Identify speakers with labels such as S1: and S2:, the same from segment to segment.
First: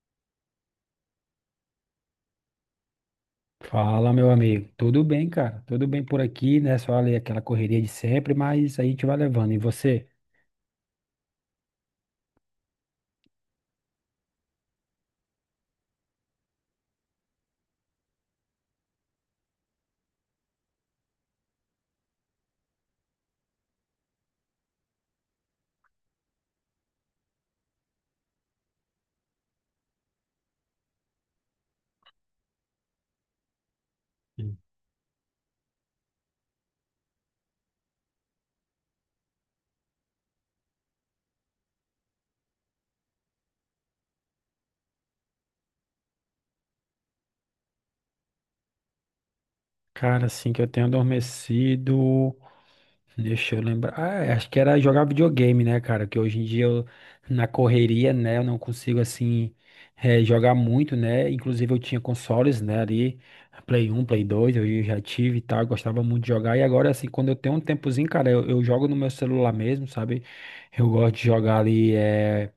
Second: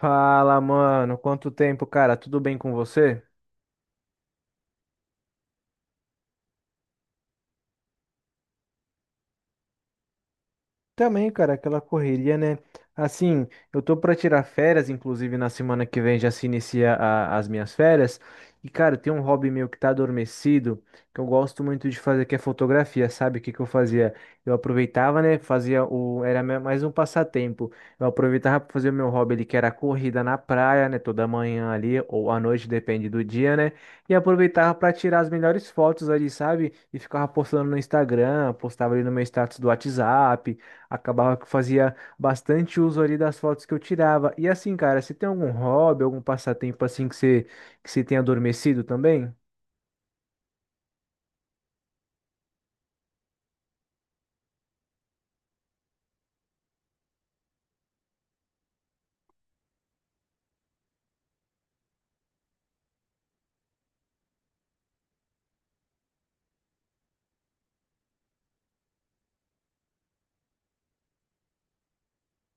S1: Fala, mano. Quanto tempo, cara? Tudo bem com você?
S2: Fala, meu amigo. Tudo bem, cara? Tudo bem por aqui, né? Só ali aquela correria de sempre, mas aí a gente vai levando. E você?
S1: Também, cara, aquela correria, né? Assim, eu tô pra tirar férias, inclusive na semana que vem já se inicia as minhas férias. E, cara, tem um hobby meu que tá adormecido, que eu gosto muito de fazer, que é fotografia, sabe? O que que eu fazia? Eu aproveitava, né? Fazia o. Era mais um passatempo. Eu aproveitava pra fazer o meu hobby ali, que era a corrida na praia, né? Toda manhã ali, ou à noite, depende do dia, né? E
S2: Sim.
S1: aproveitava pra tirar as melhores fotos ali, sabe? E ficava postando no Instagram, postava ali no meu status do WhatsApp. Acabava que fazia bastante uso ali das fotos que eu tirava. E assim, cara, você tem algum hobby, algum passatempo assim que você tenha adormecido também?
S2: Cara, assim que eu tenho adormecido. Deixa eu lembrar. Ah, é, acho que era jogar videogame, né, cara? Que hoje em dia na correria, né, eu não consigo, assim, jogar muito, né? Inclusive eu tinha consoles, né, ali, Play um Play 2 eu já tive e tal, eu gostava muito de jogar. E agora, assim, quando eu tenho um tempozinho, cara, eu jogo no meu celular mesmo, sabe? Eu gosto de jogar ali.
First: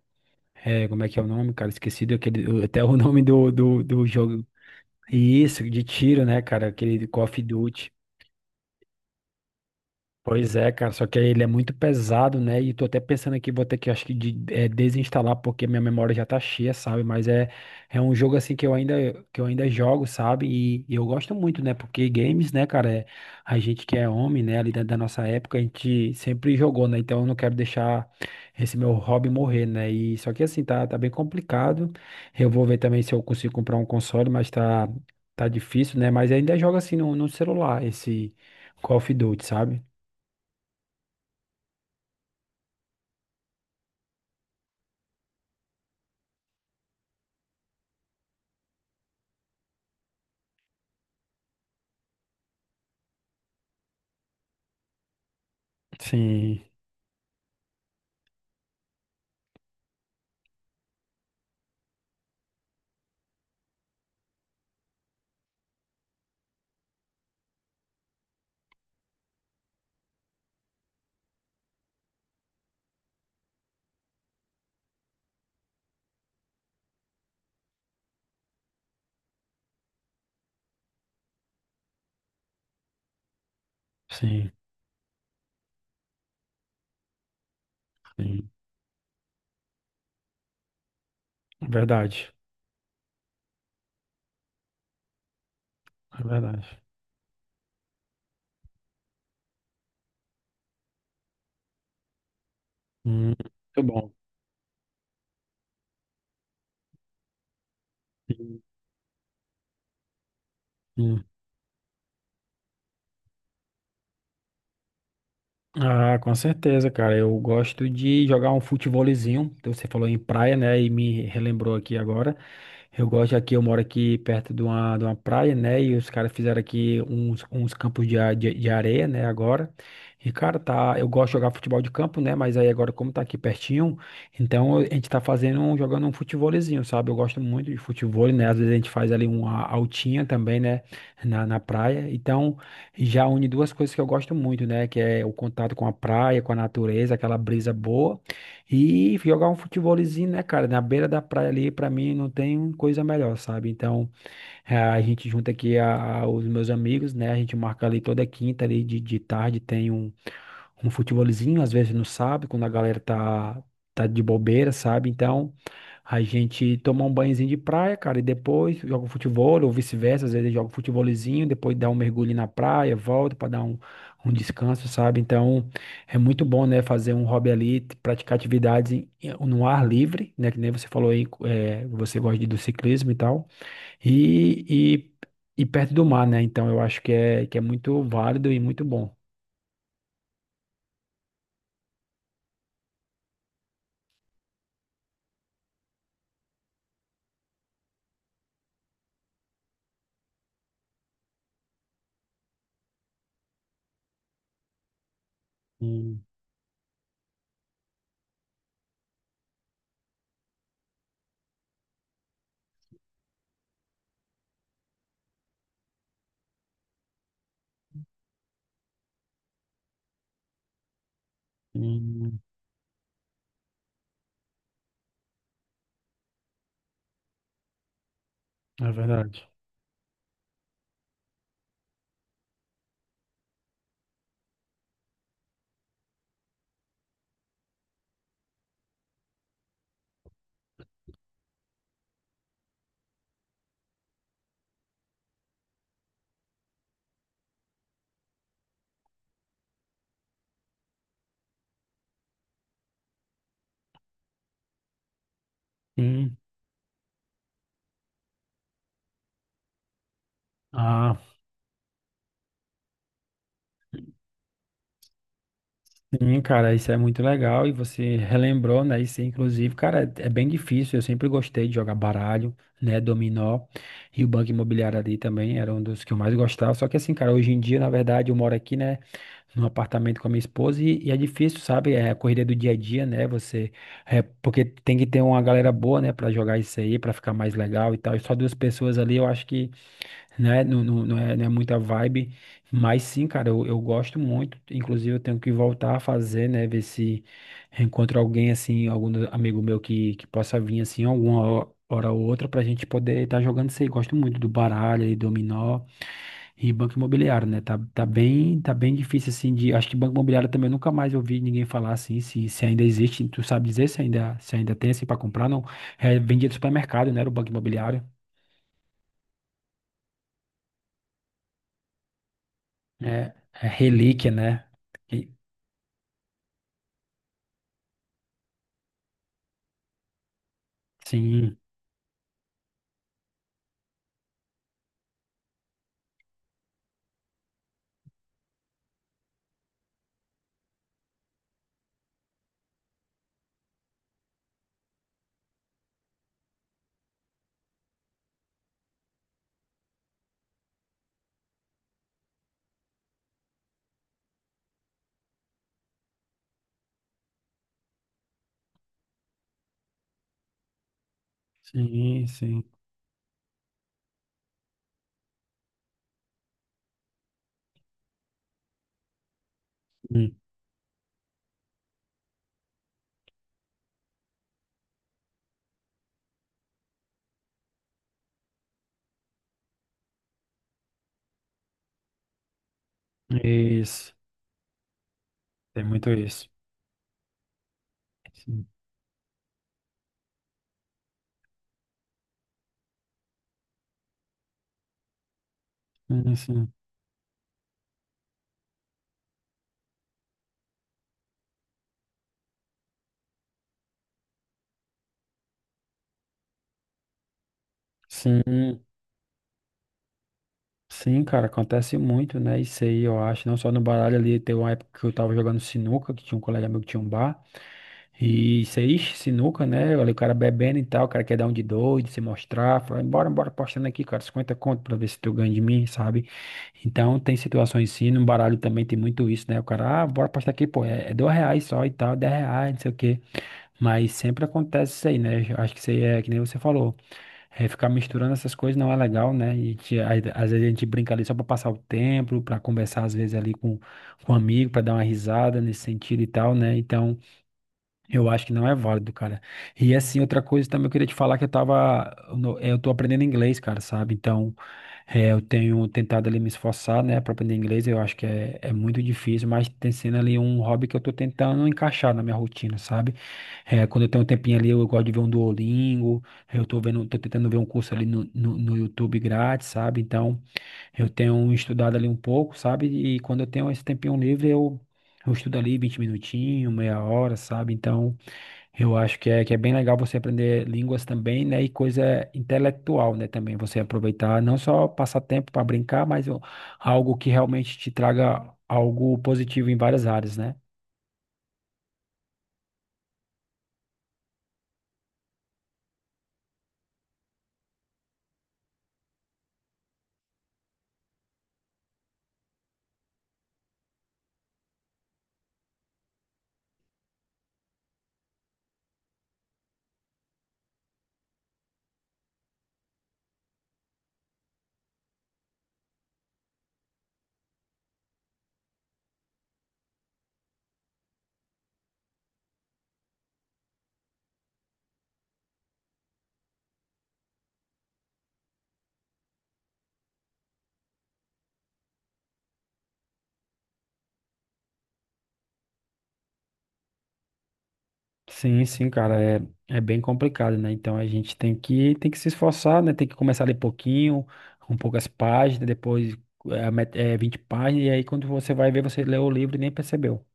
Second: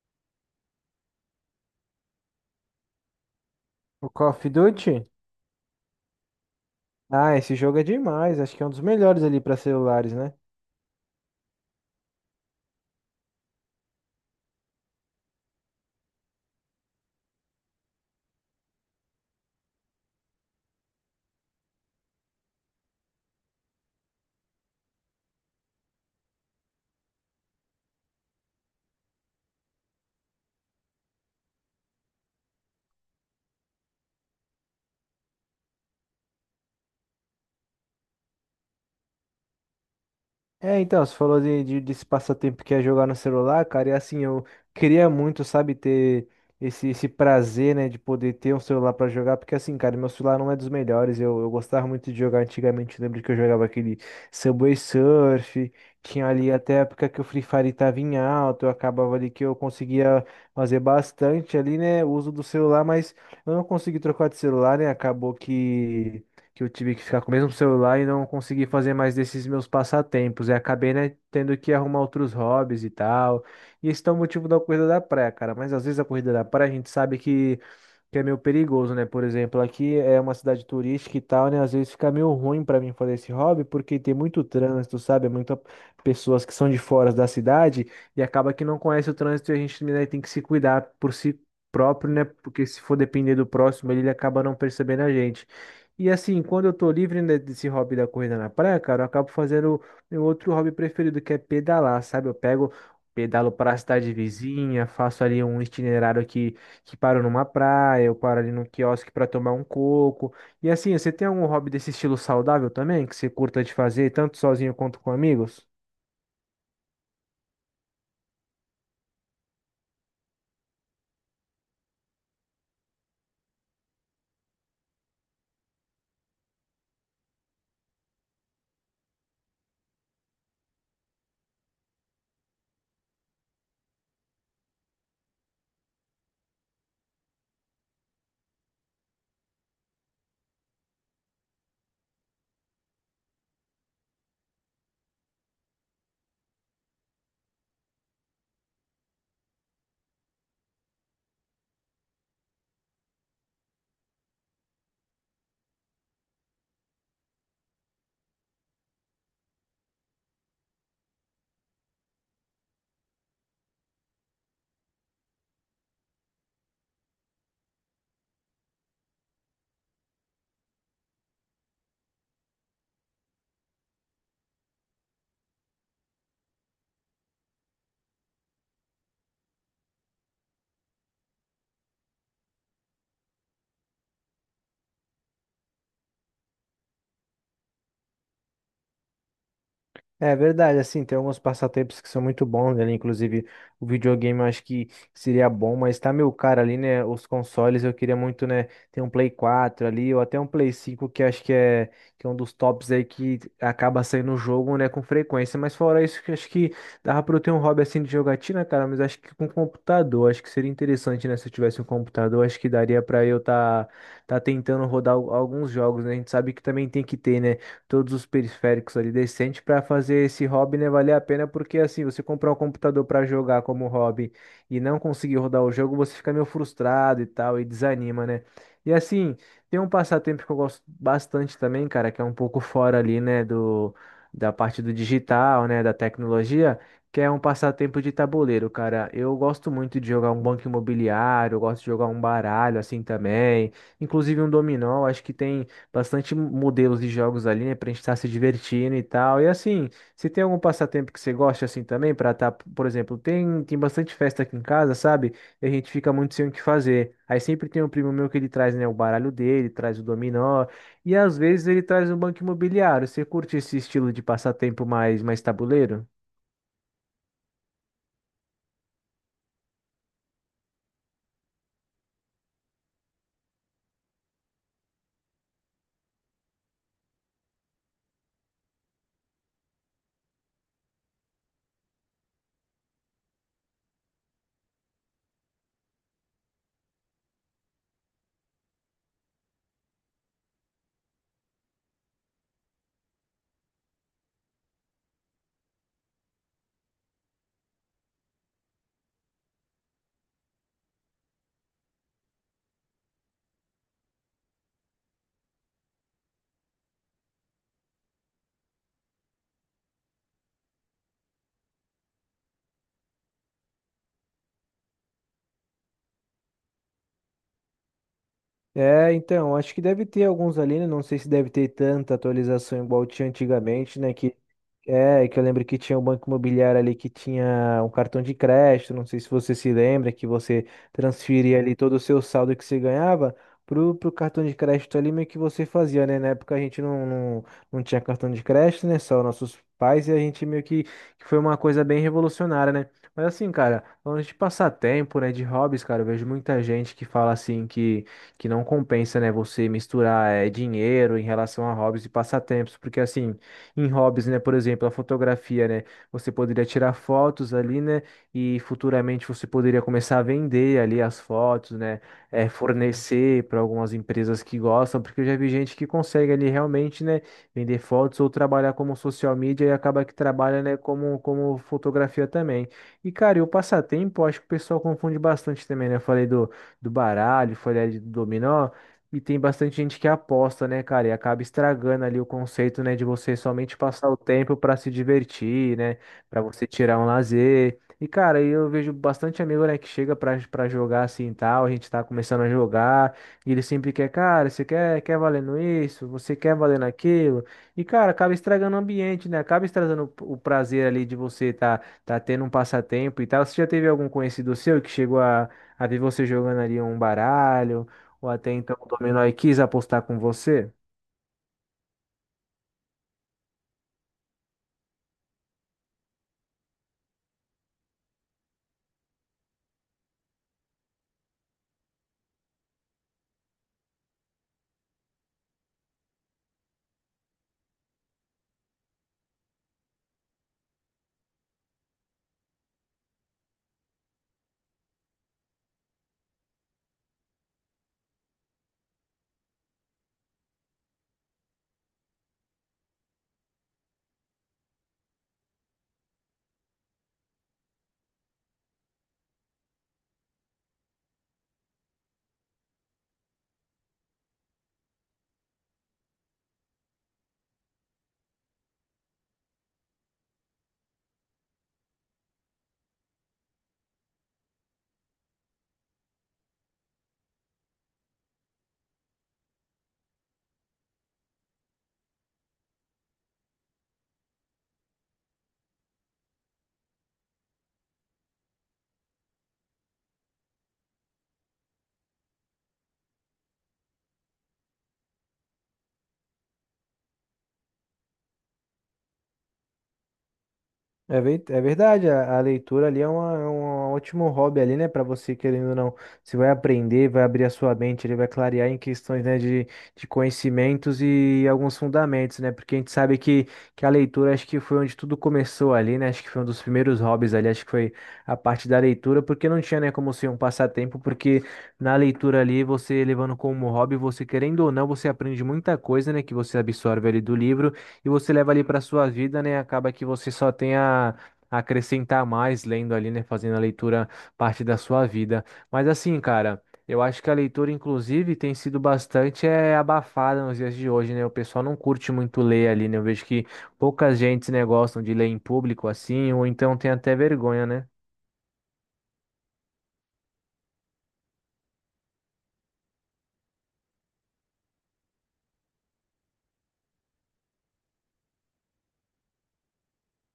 S2: É, como é que é o nome, cara? Esqueci daquele, até o nome do
S1: O Call of
S2: jogo.
S1: Duty?
S2: Isso, de tiro, né, cara? Aquele Call
S1: Ah,
S2: of
S1: esse jogo é
S2: Duty.
S1: demais. Acho que é um dos melhores ali para celulares, né?
S2: Pois é, cara, só que ele é muito pesado, né? E tô até pensando aqui, vou ter que, acho que, desinstalar, porque minha memória já tá cheia, sabe? Mas é, é um jogo, assim, que eu ainda jogo, sabe? E eu gosto muito, né? Porque games, né, cara, é, a gente que é homem, né, ali da nossa época, a gente sempre jogou, né? Então eu não quero deixar esse meu hobby morrer, né? E só que, assim, tá bem complicado. Eu vou ver também se eu consigo comprar um console, mas tá difícil, né? Mas ainda jogo, assim, no celular, esse Call of Duty, sabe?
S1: É, então, você falou desse passatempo que é jogar no celular, cara, e assim, eu queria muito, sabe, ter esse prazer, né, de poder ter um celular pra jogar, porque assim, cara, meu celular não é dos melhores, eu gostava muito de jogar antigamente, lembro que eu jogava aquele Subway Surf, tinha ali
S2: Sim,
S1: até a época que o Free Fire tava em alta, eu acabava ali que eu conseguia fazer bastante ali, né, uso do celular, mas eu não consegui trocar de celular, né, acabou que eu tive que ficar com o mesmo celular e não consegui fazer mais desses meus passatempos. E acabei, né, tendo que arrumar outros hobbies e tal. E esse é o motivo da corrida da praia, cara. Mas às vezes a corrida da praia a gente sabe que é meio perigoso, né? Por exemplo, aqui é uma cidade turística e tal, né? Às vezes fica meio ruim pra mim fazer esse hobby porque tem muito
S2: sim,
S1: trânsito, sabe? É muita pessoas que são de fora da cidade e
S2: sim.
S1: acaba que não conhece o trânsito e a gente, né, tem que se cuidar por si próprio, né?
S2: Verdade.
S1: Porque se for depender do próximo, ele acaba não percebendo a gente. E
S2: É
S1: assim, quando
S2: verdade.
S1: eu tô livre, né, desse hobby da corrida na praia, cara, eu acabo fazendo meu outro hobby preferido, que é pedalar, sabe? Eu pego, pedalo para a
S2: Muito bom.
S1: cidade vizinha, faço ali um itinerário aqui que paro numa praia, eu paro ali
S2: Sim,
S1: num quiosque para tomar um coco. E assim, você
S2: sim.
S1: tem algum hobby desse estilo saudável também, que você curta de fazer, tanto sozinho quanto com amigos?
S2: Ah, com certeza, cara. Eu gosto de jogar um futevôlezinho. Então, você falou em praia, né? E me relembrou aqui agora. Eu gosto aqui, eu moro aqui perto de uma praia, né? E os caras fizeram aqui uns campos de, de areia, né? Agora. E, cara, tá. Eu gosto de jogar futebol de campo, né? Mas aí agora, como tá aqui pertinho, então a gente tá fazendo, jogando um futevôlezinho, sabe? Eu gosto muito de futevôlei, né? Às vezes a gente faz ali uma altinha também, né? Na praia. Então. Já une duas coisas que eu gosto muito, né? Que é o contato com a praia, com a natureza, aquela brisa boa. E jogar um futebolzinho, né, cara? Na beira da praia ali, pra mim, não tem coisa melhor, sabe? Então, a gente junta aqui os meus amigos, né? A gente marca ali toda quinta ali de tarde, tem um, um futebolzinho, às vezes no sábado, quando a galera tá de bobeira, sabe? Então, a gente toma um banhozinho de praia, cara, e depois joga um futebol, ou vice-versa, às vezes joga um futebolzinho, depois dá um mergulho na praia, volta para dar um, um descanso, sabe? Então, é muito bom, né, fazer um hobby ali, praticar atividades no ar livre, né, que nem você falou aí, é, você gosta do ciclismo e tal, e, e, e perto do mar, né? Então, eu acho que é muito válido e muito bom.
S1: É verdade, assim, tem alguns passatempos que são muito bons, né? Inclusive, o videogame eu acho que seria bom, mas tá meu caro ali, né? Os consoles eu queria muito, né? Ter um Play 4 ali, ou até um Play 5, que acho que é um dos tops aí que acaba saindo o jogo, né? Com frequência. Mas fora
S2: Hum,
S1: isso, que acho que dava pra eu ter um hobby assim de jogatina, cara, mas acho que com computador, acho que seria interessante, né? Se eu tivesse um computador, acho que daria pra eu tá, tá tentando rodar alguns jogos, né? A gente sabe que também tem que ter, né? todos os periféricos ali decente para fazer esse hobby, né, valer a pena, porque assim, você
S2: hum.
S1: comprar um computador para jogar como hobby e não conseguir rodar o jogo, você fica meio frustrado e tal, e desanima, né?
S2: É
S1: E assim,
S2: verdade.
S1: tem um passatempo que eu gosto bastante também, cara, que é um pouco fora ali, né, da parte do digital, né, da tecnologia, que é um passatempo de tabuleiro, cara. Eu gosto muito de jogar um banco imobiliário, eu gosto de jogar um baralho assim também, inclusive um dominó, acho que tem bastante modelos de jogos ali, né, pra gente estar se divertindo e tal. E assim, se tem algum passatempo que você gosta assim também pra estar por exemplo, tem bastante festa aqui em casa, sabe? E a gente fica muito
S2: Sim.
S1: sem o que fazer. Aí sempre tem um primo meu que ele traz, né, o baralho dele, traz o dominó, e
S2: Ah,
S1: às vezes ele traz um banco imobiliário. Você curte esse estilo de passatempo mais tabuleiro?
S2: sim, cara, isso é muito legal e você relembrou, né? Isso, inclusive, cara, é bem difícil. Eu sempre gostei de jogar baralho, né? Dominó e o Banco Imobiliário ali também era um dos que eu mais gostava. Só que assim, cara, hoje em dia, na verdade, eu moro aqui, né? Num apartamento com a minha esposa e é difícil, sabe? É a correria do dia a dia, né? Você, é, porque tem que ter uma galera boa, né? Pra jogar isso aí, pra ficar mais legal e tal. E só duas pessoas ali, eu acho né? Não, não, não é, não é muita vibe, mas sim, cara, eu gosto muito. Inclusive, eu tenho que voltar a fazer, né? Ver se encontro alguém assim, algum amigo meu que possa vir assim, alguma hora ou outra, pra gente poder estar jogando isso aí. Gosto muito do baralho e dominó e banco imobiliário, né? Tá bem difícil assim de. Acho que banco imobiliário também eu nunca mais ouvi ninguém falar assim, se ainda existe. Tu sabe dizer se ainda, se ainda tem assim pra comprar? Não. É, vendia do supermercado, né? Era o banco imobiliário.
S1: É, então, acho que deve ter alguns ali, né? Não sei se deve ter tanta atualização igual tinha
S2: É, é
S1: antigamente, né?
S2: relíquia,
S1: que
S2: né?
S1: É, que eu lembro que tinha um banco imobiliário ali que tinha um cartão de crédito, não sei se você se lembra, que você
S2: Sim,
S1: transferia ali todo o seu saldo que você ganhava pro cartão de crédito ali, meio que você fazia, né? Na época a gente não tinha cartão de crédito, né? Só nossos pais e a gente meio que foi uma coisa bem revolucionária, né? Mas assim, cara, falando de passatempo, né, de hobbies, cara, eu vejo muita gente que fala assim que não compensa, né, você misturar dinheiro em relação a hobbies e passatempos, porque assim em hobbies, né? Por exemplo, a fotografia, né? Você poderia tirar fotos ali, né? E futuramente você poderia começar a vender ali as fotos, né?
S2: sim, sim.
S1: Fornecer para algumas empresas que gostam, porque eu já vi gente que consegue ali realmente, né? Vender fotos ou trabalhar como social media e acaba que
S2: Hum,
S1: trabalha, né? Como, como fotografia também. E, cara, e o passatempo, eu acho que o pessoal confunde bastante também, né? Eu falei do, do baralho, falei ali do dominó. E tem bastante gente que aposta, né, cara? E acaba estragando ali o conceito, né, de você somente passar
S2: isso,
S1: o tempo pra se divertir,
S2: tem
S1: né?
S2: muito
S1: Pra
S2: isso.
S1: você tirar um lazer. E, cara, aí
S2: Sim,
S1: eu vejo bastante amigo, né, que chega pra jogar assim e tal. A gente tá começando a jogar. E ele sempre quer, cara, você quer, quer valendo isso?
S2: sim,
S1: Você quer
S2: sim,
S1: valendo aquilo? E, cara, acaba estragando o ambiente, né? Acaba estragando o prazer ali de você tá, tá tendo um passatempo e tal. Você já teve algum conhecido seu que chegou a ver você jogando ali um baralho? Ou até então
S2: sim,
S1: o Dominó e quis apostar com você.
S2: sim, cara, acontece muito, né? Isso aí, eu acho, não só no baralho ali, teve uma época que eu tava jogando sinuca, que tinha um colega meu que tinha um bar, e isso aí, ixi, sinuca, né? Olha, o cara bebendo e tal, o cara quer dar um de doido, se mostrar, fala, bora, bora, postando aqui, cara, 50 conto pra ver se tu ganha de mim, sabe? Então, tem situações sim, no baralho também tem muito isso, né? O cara, ah, bora postar aqui, pô, é, é R$ 2 só e tal, R$ 10, não sei o quê. Mas sempre acontece isso aí, né? Eu acho que isso aí é que nem você falou. É, ficar misturando essas coisas não é legal, né? Aí, às vezes a gente brinca ali só para passar o tempo, para conversar às vezes ali com um amigo, para dar uma risada nesse sentido e tal, né? Então, eu acho que não é válido, cara. E assim, outra coisa também eu queria te falar que eu tava, eu tô aprendendo inglês, cara, sabe? Então, eu tenho tentado ali me esforçar, né, pra aprender inglês. Eu acho que é muito difícil, mas tem sendo ali um hobby que eu tô tentando encaixar na minha rotina, sabe? Quando eu tenho um tempinho ali, eu gosto de ver um Duolingo. Eu tô vendo, tô tentando ver um curso ali no YouTube grátis, sabe? Então, eu tenho estudado ali um pouco, sabe? E quando eu tenho esse tempinho livre, eu estudo ali 20 minutinhos, meia hora, sabe? Então, eu acho que é bem legal você aprender línguas também, né? E coisa intelectual, né? Também você aproveitar, não só passar tempo para brincar, mas algo que realmente te traga algo positivo em várias áreas, né?
S1: É, é verdade, a leitura ali é, uma, é um ótimo hobby ali, né? Para você, querendo ou não, você vai aprender, vai abrir a sua mente, ele vai clarear em questões, né, de conhecimentos e alguns fundamentos, né? Porque a gente sabe que a leitura acho que foi onde tudo começou ali, né? Acho que foi um dos primeiros hobbies ali, acho que foi a parte da leitura, porque não tinha, né, como ser um passatempo, porque na leitura ali, você levando como hobby, você querendo ou não, você aprende muita coisa, né, que você absorve ali do livro. E você leva ali para sua vida, né? Acaba que você só tem a acrescentar mais lendo ali, né? Fazendo a leitura parte da sua vida. Mas assim, cara. Eu acho que a leitura, inclusive, tem sido bastante é, abafada nos dias de hoje, né? O pessoal não curte muito ler ali, né? Eu vejo que poucas gentes, né, gostam de ler em público assim, ou então tem até vergonha, né?
S2: Sim, sim, cara, é, é bem complicado, né? Então a gente tem que se esforçar, né? Tem que começar a ler pouquinho, com poucas páginas, depois 20 páginas, e aí quando você vai ver, você leu o livro e nem percebeu.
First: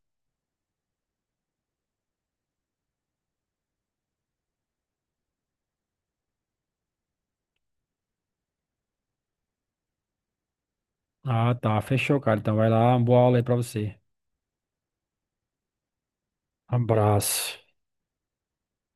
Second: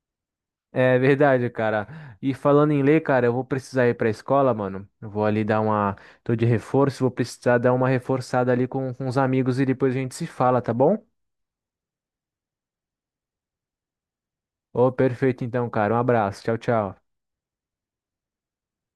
S1: É verdade, cara. E falando em ler, cara, eu vou precisar ir pra escola, mano. Eu vou ali dar uma. Tô de reforço, vou precisar dar uma reforçada ali com os amigos e depois a gente se fala, tá bom?
S2: Ah, tá, fechou, cara. Então vai lá, uma boa aula aí pra você.
S1: Ô, perfeito então, cara. Um abraço. Tchau, tchau.
S2: Abraço.